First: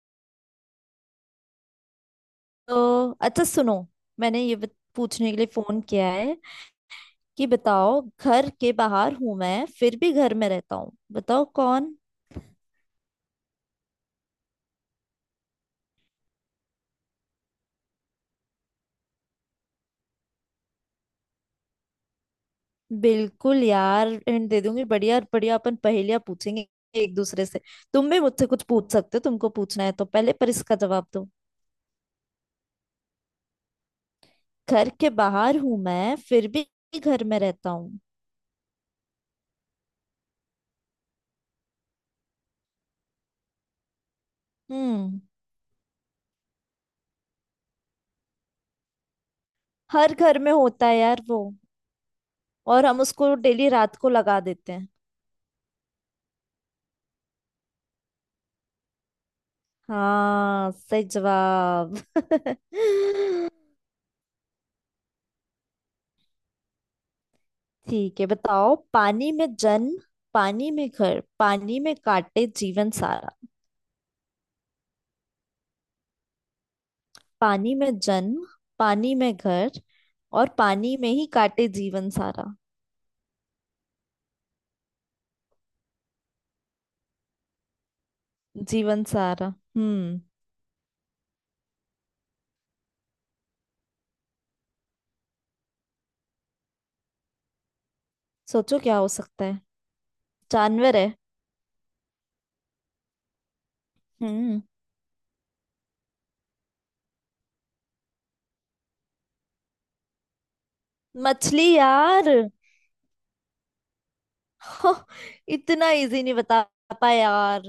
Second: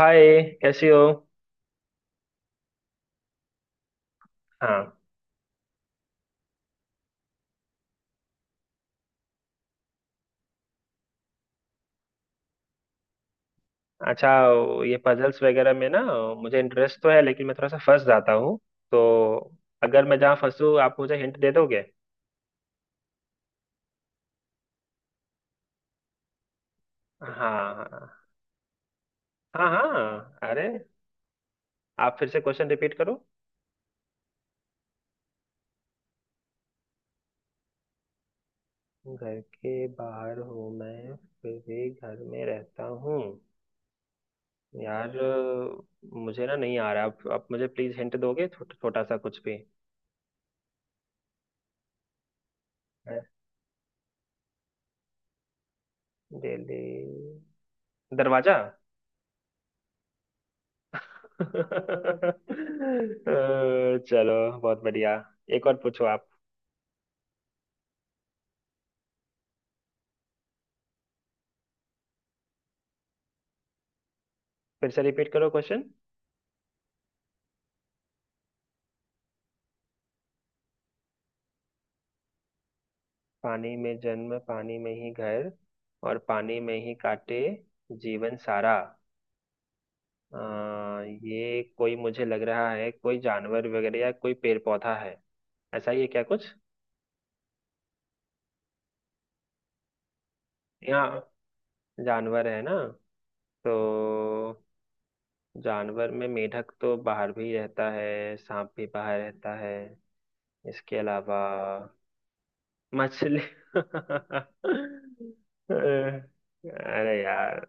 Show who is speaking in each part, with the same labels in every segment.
Speaker 1: हाय, कैसी हो।
Speaker 2: तो अच्छा सुनो। मैंने ये
Speaker 1: हाँ।
Speaker 2: पूछने के लिए फोन किया है कि बताओ, घर के बाहर हूं मैं फिर भी घर में रहता हूँ, बताओ कौन।
Speaker 1: अच्छा, वो ये पजल्स वगैरह में ना, मुझे इंटरेस्ट तो है लेकिन मैं थोड़ा सा फंस जाता हूँ। तो अगर मैं जहाँ फंसूँ आप मुझे हिंट दे दोगे।
Speaker 2: बिल्कुल यार, हिंट दे दूंगी। बढ़िया बढ़िया, अपन पहेलियां पूछेंगे एक दूसरे से। तुम भी
Speaker 1: हाँ,
Speaker 2: मुझसे कुछ पूछ सकते हो। तुमको
Speaker 1: हाँ,
Speaker 2: पूछना है तो पहले
Speaker 1: हाँ,
Speaker 2: पर
Speaker 1: अरे,
Speaker 2: इसका जवाब दो।
Speaker 1: आप फिर से क्वेश्चन रिपीट करो।
Speaker 2: घर के बाहर हूं मैं फिर भी घर में रहता हूँ।
Speaker 1: घर के बाहर हूँ मैं, फिर भी घर में रहता हूँ। यार,
Speaker 2: हम्म।
Speaker 1: मुझे ना नहीं आ रहा, आप मुझे प्लीज हिंट दोगे, छोटा सा कुछ भी।
Speaker 2: हर घर में होता है यार वो, और हम उसको डेली रात को लगा देते हैं।
Speaker 1: डेली। दरवाजा।
Speaker 2: हाँ, सही जवाब।
Speaker 1: अ, चलो, बहुत बढ़िया। एक और पूछो आप।
Speaker 2: ठीक है, बताओ। पानी में जन्म, पानी में घर, पानी में काटे जीवन सारा।
Speaker 1: फिर से रिपीट करो क्वेश्चन।
Speaker 2: पानी में जन्म, पानी में घर, और पानी में ही काटे जीवन सारा।
Speaker 1: पानी में जन्म, पानी में ही घर, और पानी में ही काटे जीवन सारा।
Speaker 2: जीवन सारा। हम्म।
Speaker 1: अ, ये कोई मुझे लग रहा है कोई जानवर वगैरह, या कोई पेड़ पौधा है, ऐसा ही है क्या कुछ।
Speaker 2: सोचो क्या हो सकता है। जानवर है।
Speaker 1: यहाँ जानवर है ना, तो
Speaker 2: हम्म।
Speaker 1: जानवर में मेंढक तो बाहर भी रहता है, सांप भी बाहर रहता है, इसके अलावा?
Speaker 2: मछली यार।
Speaker 1: मछली।
Speaker 2: हो, इतना इजी नहीं बता पाए
Speaker 1: अरे
Speaker 2: यार।
Speaker 1: यार।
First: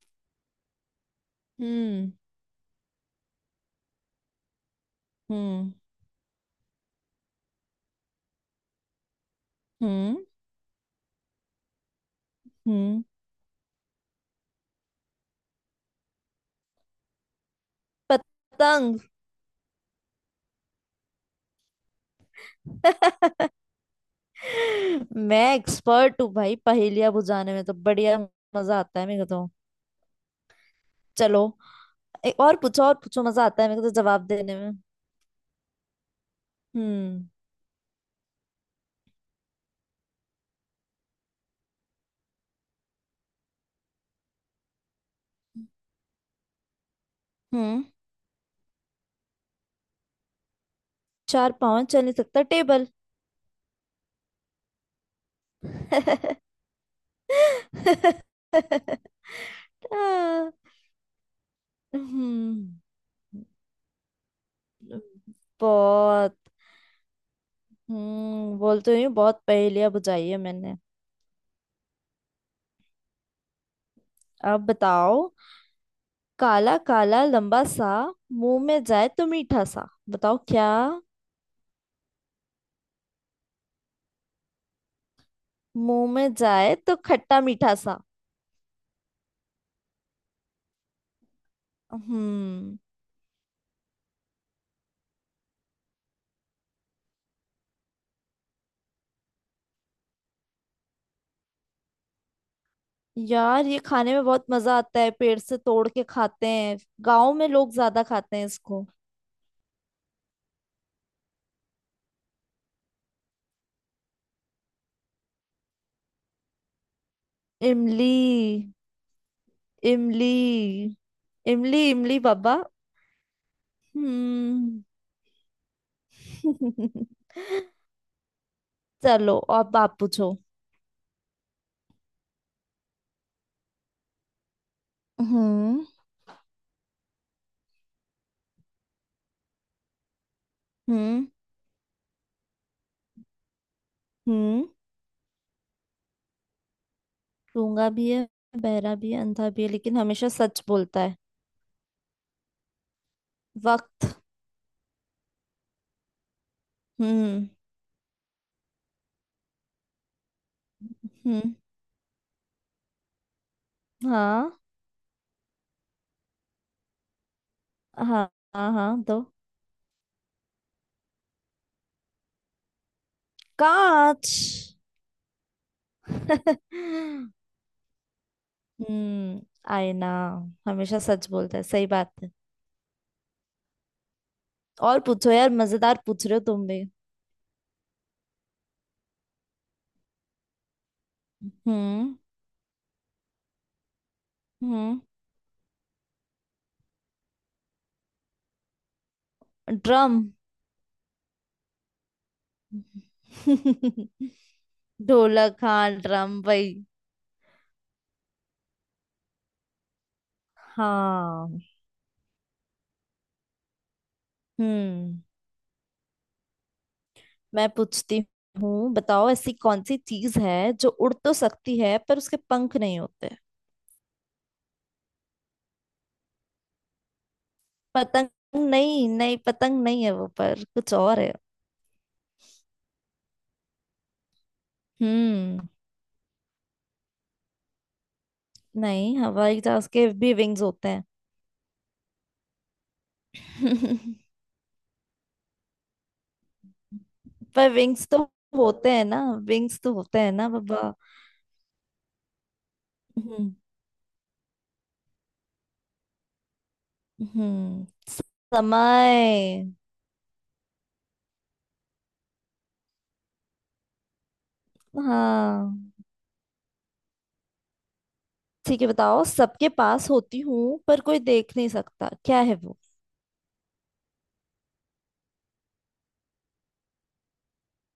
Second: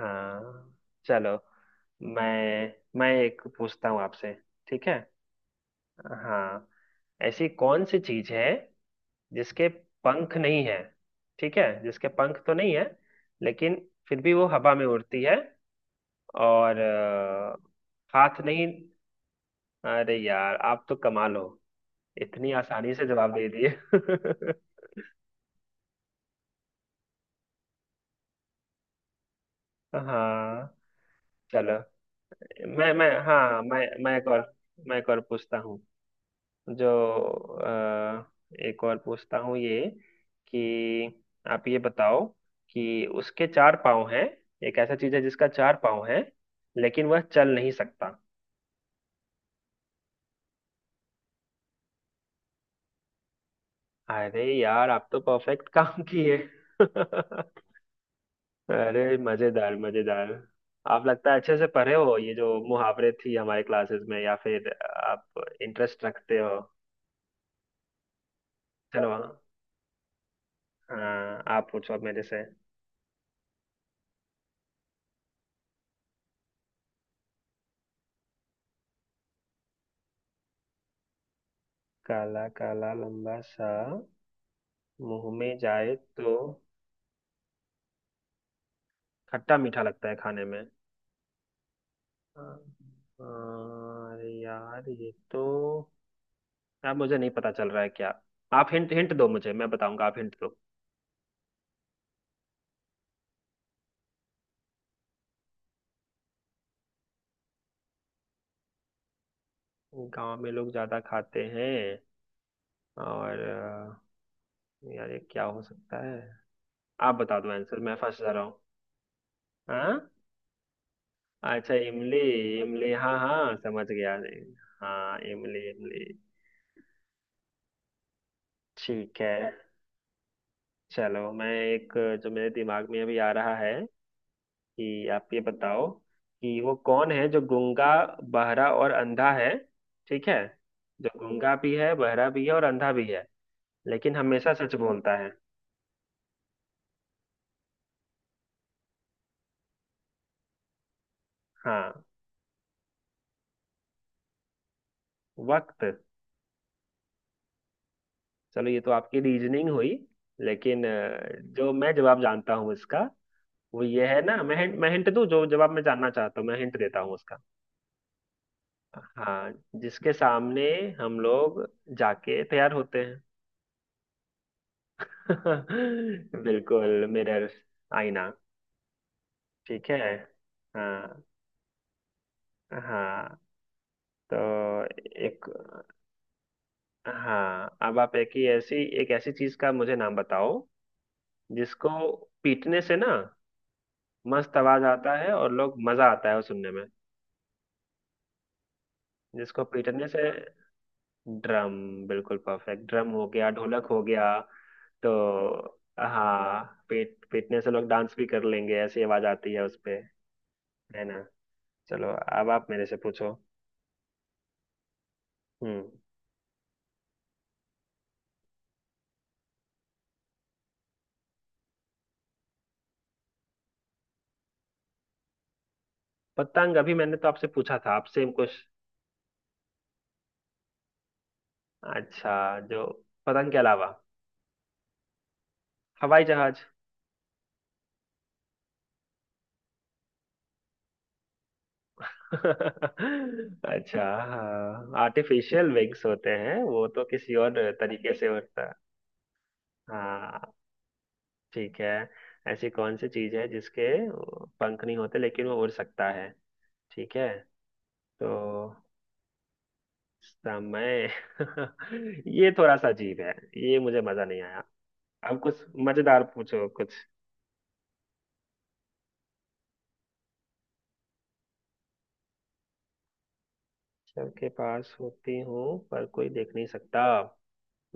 Speaker 1: हाँ, चलो।
Speaker 2: हम्म।
Speaker 1: मैं मैं एक पूछता हूँ आपसे, ठीक है।
Speaker 2: हम्म।
Speaker 1: हाँ। ऐसी कौन सी चीज है जिसके
Speaker 2: हम्म।
Speaker 1: पंख नहीं है, ठीक है, जिसके पंख तो नहीं है
Speaker 2: हम्म।
Speaker 1: लेकिन फिर भी वो हवा में उड़ती है, और हाथ नहीं।
Speaker 2: पतंग।
Speaker 1: अरे यार, आप तो कमाल हो, इतनी आसानी से जवाब दे दिए।
Speaker 2: मैं एक्सपर्ट हूँ भाई पहेलियां बुझाने में, तो बढ़िया मजा आता है मेरे को तो।
Speaker 1: हाँ,
Speaker 2: चलो,
Speaker 1: चलो।
Speaker 2: एक और पूछो,
Speaker 1: मैं
Speaker 2: और
Speaker 1: मैं
Speaker 2: पूछो, मजा
Speaker 1: हाँ,
Speaker 2: आता है मेरे को तो जवाब देने में।
Speaker 1: मैं एक और पूछता हूँ। जो
Speaker 2: हम्म।
Speaker 1: अ, एक और पूछता हूँ ये, कि आप ये बताओ कि उसके चार पाँव हैं, एक ऐसा चीज है जिसका चार पाँव है लेकिन वह चल नहीं
Speaker 2: हम्म।
Speaker 1: सकता।
Speaker 2: चार पाँव हैं, चल नहीं सकता, टेबल।
Speaker 1: अरे यार, आप तो परफेक्ट काम किए। अरे, मजेदार मजेदार।
Speaker 2: आ,
Speaker 1: आप लगता है अच्छे से पढ़े हो ये जो
Speaker 2: हम्म।
Speaker 1: मुहावरे थी हमारे क्लासेस में, या फिर आप इंटरेस्ट
Speaker 2: बहुत।
Speaker 1: रखते हो।
Speaker 2: बोलते हुए
Speaker 1: चलो।
Speaker 2: बहुत पहेलियां बुझाई है मैंने।
Speaker 1: हाँ, आप पूछो अब मेरे से।
Speaker 2: अब बताओ, काला काला लंबा सा, मुंह में जाए तो मीठा सा, बताओ क्या।
Speaker 1: काला काला लंबा सा, मुंह में जाए
Speaker 2: मुंह में
Speaker 1: तो
Speaker 2: जाए तो खट्टा मीठा सा।
Speaker 1: खट्टा मीठा लगता है खाने में। हाँ।
Speaker 2: हम्म।
Speaker 1: अरे यार ये तो, यार मुझे नहीं पता चल रहा है क्या। आप हिंट हिंट दो मुझे, मैं बताऊंगा, आप हिंट दो।
Speaker 2: यार ये खाने में बहुत मजा आता है, पेड़ से तोड़ के खाते हैं। गांव में लोग ज्यादा खाते हैं इसको।
Speaker 1: गांव में लोग ज्यादा खाते हैं, और यार ये क्या हो सकता है। आप बता दो आंसर, मैं फंस जा रहा हूँ।
Speaker 2: इमली।
Speaker 1: हाँ,
Speaker 2: इमली।
Speaker 1: अच्छा,
Speaker 2: इमली
Speaker 1: इमली।
Speaker 2: इमली बाबा।
Speaker 1: इमली, हाँ हाँ समझ गया।
Speaker 2: हम्म।
Speaker 1: हाँ, इमली इमली। ठीक है,
Speaker 2: चलो, अब आप पूछो।
Speaker 1: चलो। मैं एक, जो मेरे दिमाग में अभी आ रहा है, कि आप ये
Speaker 2: हम्म।
Speaker 1: बताओ, कि वो कौन है जो गूंगा बहरा और अंधा है, ठीक है, जो
Speaker 2: हम्म।
Speaker 1: गूंगा भी है बहरा भी है और अंधा भी है लेकिन हमेशा
Speaker 2: हम्म।
Speaker 1: सच बोलता है।
Speaker 2: गूंगा भी है, बहरा भी है, अंधा भी है, लेकिन हमेशा सच बोलता है।
Speaker 1: हाँ।
Speaker 2: वक्त।
Speaker 1: वक्त?
Speaker 2: हम्म।
Speaker 1: चलो, ये तो आपकी रीजनिंग हुई, लेकिन
Speaker 2: हम्म।
Speaker 1: जो मैं जवाब जानता हूँ इसका, वो ये है। ना,
Speaker 2: हाँ
Speaker 1: मैं हिंट दूँ, जो जवाब मैं जानना चाहता हूँ मैं हिंट देता हूँ उसका।
Speaker 2: हाँ हाँ हाँ दो।
Speaker 1: हाँ, जिसके सामने हम लोग जाके तैयार होते हैं।
Speaker 2: कांच।
Speaker 1: बिल्कुल,
Speaker 2: हम्म।
Speaker 1: मिरर्स। आईना। ठीक
Speaker 2: आए
Speaker 1: है।
Speaker 2: ना, हमेशा
Speaker 1: हाँ,
Speaker 2: सच बोलता है, सही बात है।
Speaker 1: हाँ, तो
Speaker 2: और पूछो
Speaker 1: एक,
Speaker 2: यार, मजेदार पूछ रहे हो तुम भी।
Speaker 1: हाँ, अब आप एक ऐसी चीज का मुझे नाम बताओ जिसको
Speaker 2: हम्म।
Speaker 1: पीटने से ना मस्त आवाज
Speaker 2: हम्म।
Speaker 1: आता है और लोग मजा आता है वो सुनने में, जिसको पीटने
Speaker 2: ड्रम।
Speaker 1: से? ड्रम। बिल्कुल परफेक्ट, ड्रम हो गया, ढोलक हो गया। तो
Speaker 2: ढोलक, हाँ ड्रम
Speaker 1: हाँ,
Speaker 2: भाई।
Speaker 1: पीटने से लोग डांस भी कर लेंगे, ऐसी आवाज आती है उस पे, है ना।
Speaker 2: हाँ।
Speaker 1: चलो, अब आप मेरे से पूछो।
Speaker 2: हम्म।
Speaker 1: हम्म।
Speaker 2: मैं पूछती हूँ, बताओ ऐसी कौन सी चीज है जो उड़ तो सकती है पर उसके पंख नहीं होते।
Speaker 1: पतंग, अभी मैंने तो आपसे पूछा था, आप
Speaker 2: पतंग?
Speaker 1: Same question.
Speaker 2: नहीं नहीं, पतंग नहीं है वो, पर कुछ और है।
Speaker 1: अच्छा, जो पतंग के अलावा,
Speaker 2: हम्म।
Speaker 1: हवाई जहाज।
Speaker 2: नहीं, हवाई जहाज के भी विंग्स होते हैं।
Speaker 1: अच्छा, हाँ, आर्टिफिशियल विंग्स होते हैं वो, तो किसी और
Speaker 2: पर विंग्स
Speaker 1: तरीके
Speaker 2: तो
Speaker 1: से होता है।
Speaker 2: होते हैं ना। विंग्स तो होते हैं ना
Speaker 1: हाँ,
Speaker 2: बाबा।
Speaker 1: ठीक है। ऐसी कौन सी चीज है
Speaker 2: हम्म।
Speaker 1: जिसके पंख नहीं होते लेकिन वो उड़ सकता है, ठीक है
Speaker 2: हम्म।
Speaker 1: तो।
Speaker 2: समय।
Speaker 1: समय। ये थोड़ा सा अजीब है, ये मुझे मजा नहीं आया। अब कुछ
Speaker 2: हाँ।
Speaker 1: मजेदार पूछो कुछ।
Speaker 2: ठीक है, बताओ, सबके पास होती हूँ पर कोई देख नहीं सकता, क्या है वो।
Speaker 1: सबके पास होती हूँ पर कोई देख नहीं सकता।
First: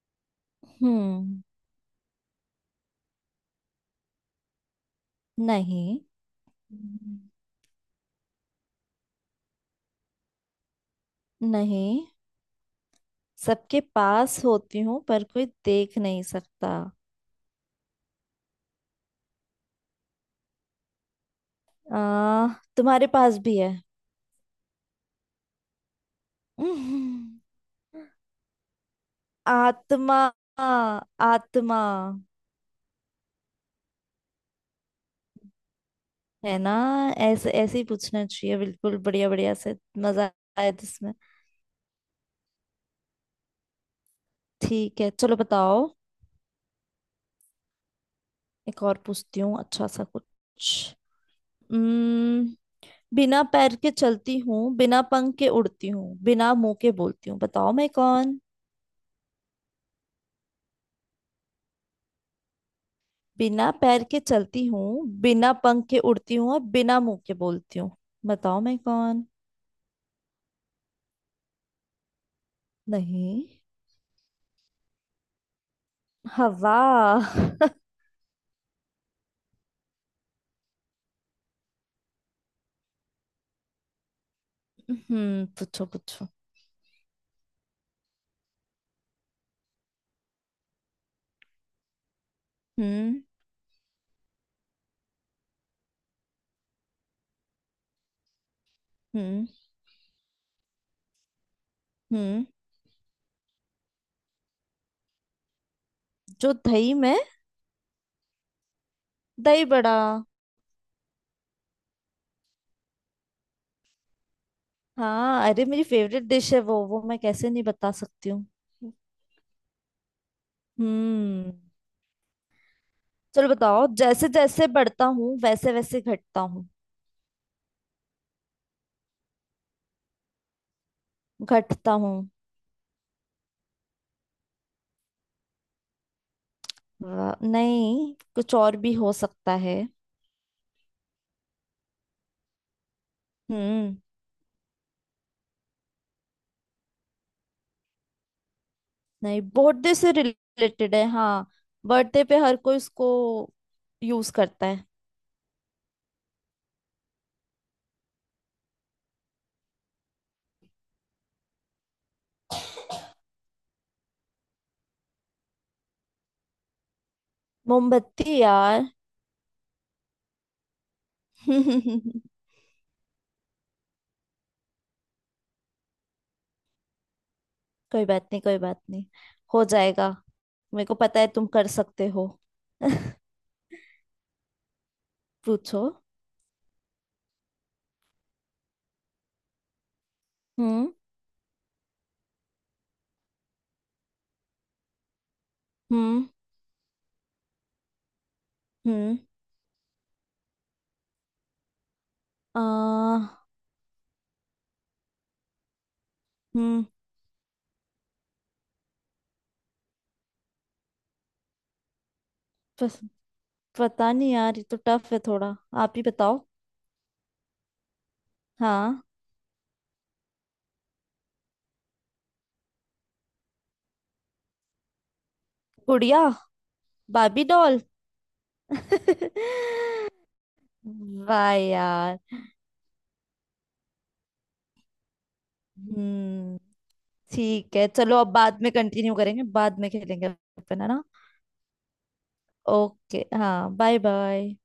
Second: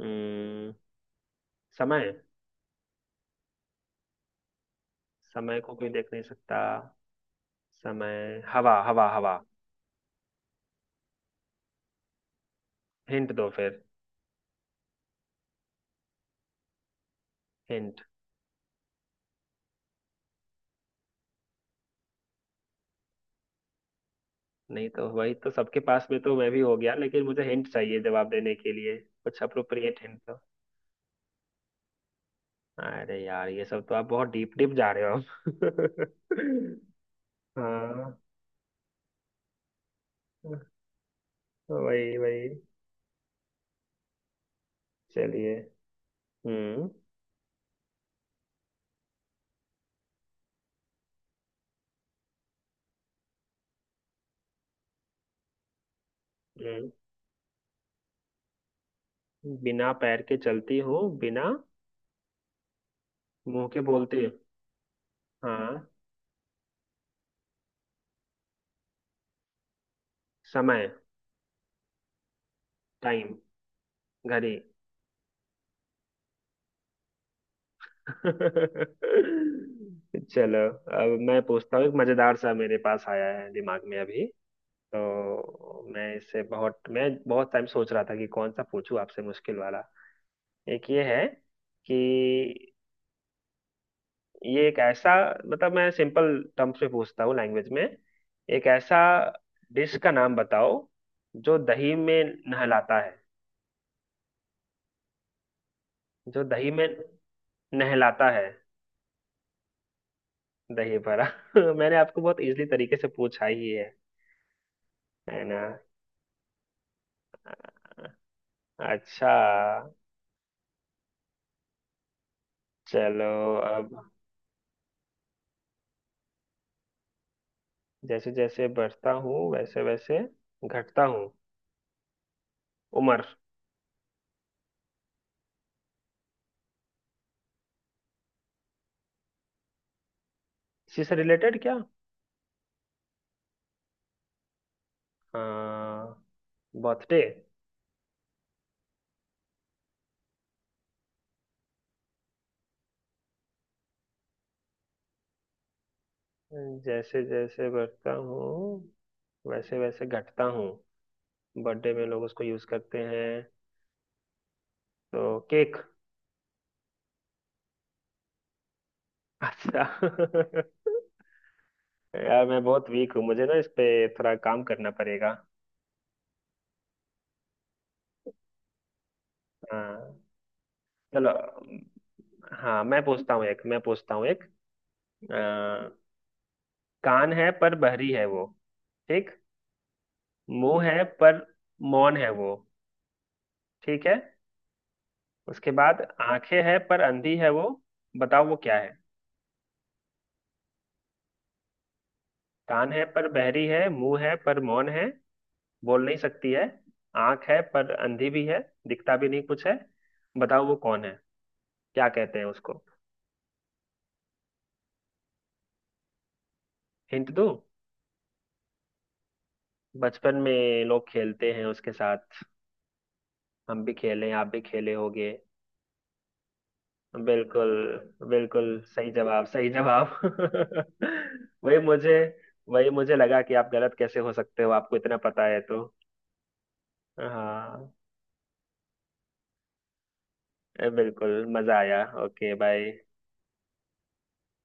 Speaker 1: हम्म।
Speaker 2: हम्म।
Speaker 1: समय। समय को कोई
Speaker 2: नहीं।
Speaker 1: देख नहीं सकता। समय, हवा, हवा, हवा।
Speaker 2: नहीं।
Speaker 1: हिंट दो
Speaker 2: सबके
Speaker 1: फिर।
Speaker 2: पास होती हूँ पर कोई देख नहीं सकता।
Speaker 1: हिंट।
Speaker 2: आ, तुम्हारे पास भी है।
Speaker 1: नहीं तो वही तो सबके पास में तो मैं भी हो गया, लेकिन
Speaker 2: हम्म,
Speaker 1: मुझे हिंट चाहिए जवाब देने के लिए, कुछ अप्रोप्रिएट हिंट
Speaker 2: आत्मा।
Speaker 1: दो।
Speaker 2: आत्मा।
Speaker 1: अरे यार, ये सब तो आप बहुत डीप डीप जा रहे हो आप।
Speaker 2: है ना, ऐसे ऐसे ही
Speaker 1: हाँ।
Speaker 2: पूछना चाहिए, बिल्कुल बढ़िया बढ़िया से। मजा आया इसमें।
Speaker 1: वही वही।
Speaker 2: ठीक है चलो,
Speaker 1: चलिए।
Speaker 2: बताओ।
Speaker 1: हम्म,
Speaker 2: एक और पूछती हूँ, अच्छा सा कुछ। उम्म, बिना पैर के चलती हूँ, बिना पंख के उड़ती हूँ, बिना मुंह
Speaker 1: हम्म।
Speaker 2: के बोलती हूँ, बताओ मैं कौन।
Speaker 1: बिना पैर के चलती हूँ, बिना मुंह
Speaker 2: बिना
Speaker 1: के
Speaker 2: पैर के
Speaker 1: बोलती हूँ।
Speaker 2: चलती हूँ, बिना पंख
Speaker 1: हाँ।
Speaker 2: के उड़ती हूँ, और बिना मुंह के बोलती हूँ, बताओ मैं कौन।
Speaker 1: समय। टाइम।
Speaker 2: नहीं।
Speaker 1: घड़ी।
Speaker 2: हवा।
Speaker 1: चलो, अब मैं पूछता हूँ एक मजेदार सा, मेरे पास आया है दिमाग में अभी।
Speaker 2: हम्म,
Speaker 1: तो
Speaker 2: पूछो पूछो।
Speaker 1: मैं बहुत टाइम सोच रहा था कि कौन सा पूछूं आपसे मुश्किल वाला। एक ये है, कि
Speaker 2: हम्म।
Speaker 1: ये एक ऐसा, मतलब मैं सिंपल टर्म्स में पूछता हूँ लैंग्वेज में, एक ऐसा
Speaker 2: हम्म।
Speaker 1: डिश का नाम बताओ जो दही में
Speaker 2: हम्म।
Speaker 1: नहलाता है, जो
Speaker 2: जो
Speaker 1: दही में
Speaker 2: दही में।
Speaker 1: नहलाता है?
Speaker 2: दही बड़ा।
Speaker 1: दही बड़ा। मैंने आपको बहुत इजीली तरीके से पूछा ही है
Speaker 2: हाँ
Speaker 1: ना।
Speaker 2: अरे, मेरी फेवरेट डिश है वो मैं कैसे नहीं
Speaker 1: अ-
Speaker 2: बता सकती हूँ।
Speaker 1: अच्छा।
Speaker 2: हम्म।
Speaker 1: चलो
Speaker 2: चलो बताओ,
Speaker 1: अब।
Speaker 2: जैसे जैसे बढ़ता हूँ वैसे वैसे घटता हूँ।
Speaker 1: जैसे जैसे बढ़ता हूँ वैसे वैसे घटता हूँ?
Speaker 2: घटता हूँ।
Speaker 1: उम्र।
Speaker 2: वाह, नहीं कुछ और भी हो सकता है।
Speaker 1: इसी से रिलेटेड क्या?
Speaker 2: हम्म।
Speaker 1: हाँ, बर्थडे।
Speaker 2: नहीं, बर्थडे से रिलेटेड है हाँ। बर्थडे पे हर कोई इसको यूज करता है।
Speaker 1: जैसे जैसे बढ़ता हूँ वैसे वैसे घटता हूँ, बर्थडे में लोग उसको यूज करते हैं, तो केक।
Speaker 2: मोमबत्ती यार।
Speaker 1: अच्छा।
Speaker 2: कोई
Speaker 1: यार मैं बहुत वीक हूँ, मुझे ना इस पे थोड़ा काम करना पड़ेगा।
Speaker 2: बात नहीं, कोई बात नहीं, हो जाएगा।
Speaker 1: हाँ,
Speaker 2: मेरे को पता है
Speaker 1: चलो।
Speaker 2: तुम कर सकते हो।
Speaker 1: हाँ, मैं पूछता हूँ एक। अ,
Speaker 2: पूछो।
Speaker 1: कान है पर बहरी है वो, ठीक, मुंह
Speaker 2: हम्म।
Speaker 1: है पर मौन है वो, ठीक है, उसके बाद
Speaker 2: हम्म।
Speaker 1: आंखें है पर अंधी है वो, बताओ वो क्या है।
Speaker 2: हम्म।
Speaker 1: कान है पर
Speaker 2: आ
Speaker 1: बहरी है, मुंह है पर मौन है, बोल नहीं सकती है,
Speaker 2: हम्म।
Speaker 1: आंख है पर अंधी भी है, दिखता भी नहीं कुछ है, बताओ वो कौन है, क्या कहते हैं उसको।
Speaker 2: पस, पता नहीं यार, ये तो टफ है थोड़ा, आप ही बताओ।
Speaker 1: हिंट दूँ?
Speaker 2: हाँ।
Speaker 1: बचपन में लोग खेलते हैं उसके साथ, हम भी खेले आप भी खेले होगे।
Speaker 2: गुड़िया। बाबी
Speaker 1: बिल्कुल,
Speaker 2: डॉल।
Speaker 1: बिल्कुल सही जवाब, सही जवाब।
Speaker 2: वाह
Speaker 1: वही मुझे
Speaker 2: यार।
Speaker 1: वही मुझे लगा कि आप गलत कैसे हो सकते हो, आपको इतना पता है तो।
Speaker 2: हम्म। ठीक है
Speaker 1: हाँ।
Speaker 2: चलो, अब बाद में कंटिन्यू करेंगे, बाद में खेलेंगे अपन, है ना।
Speaker 1: बिल्कुल, मजा आया। Okay, bye.
Speaker 2: ओके, हाँ, बाय बाय।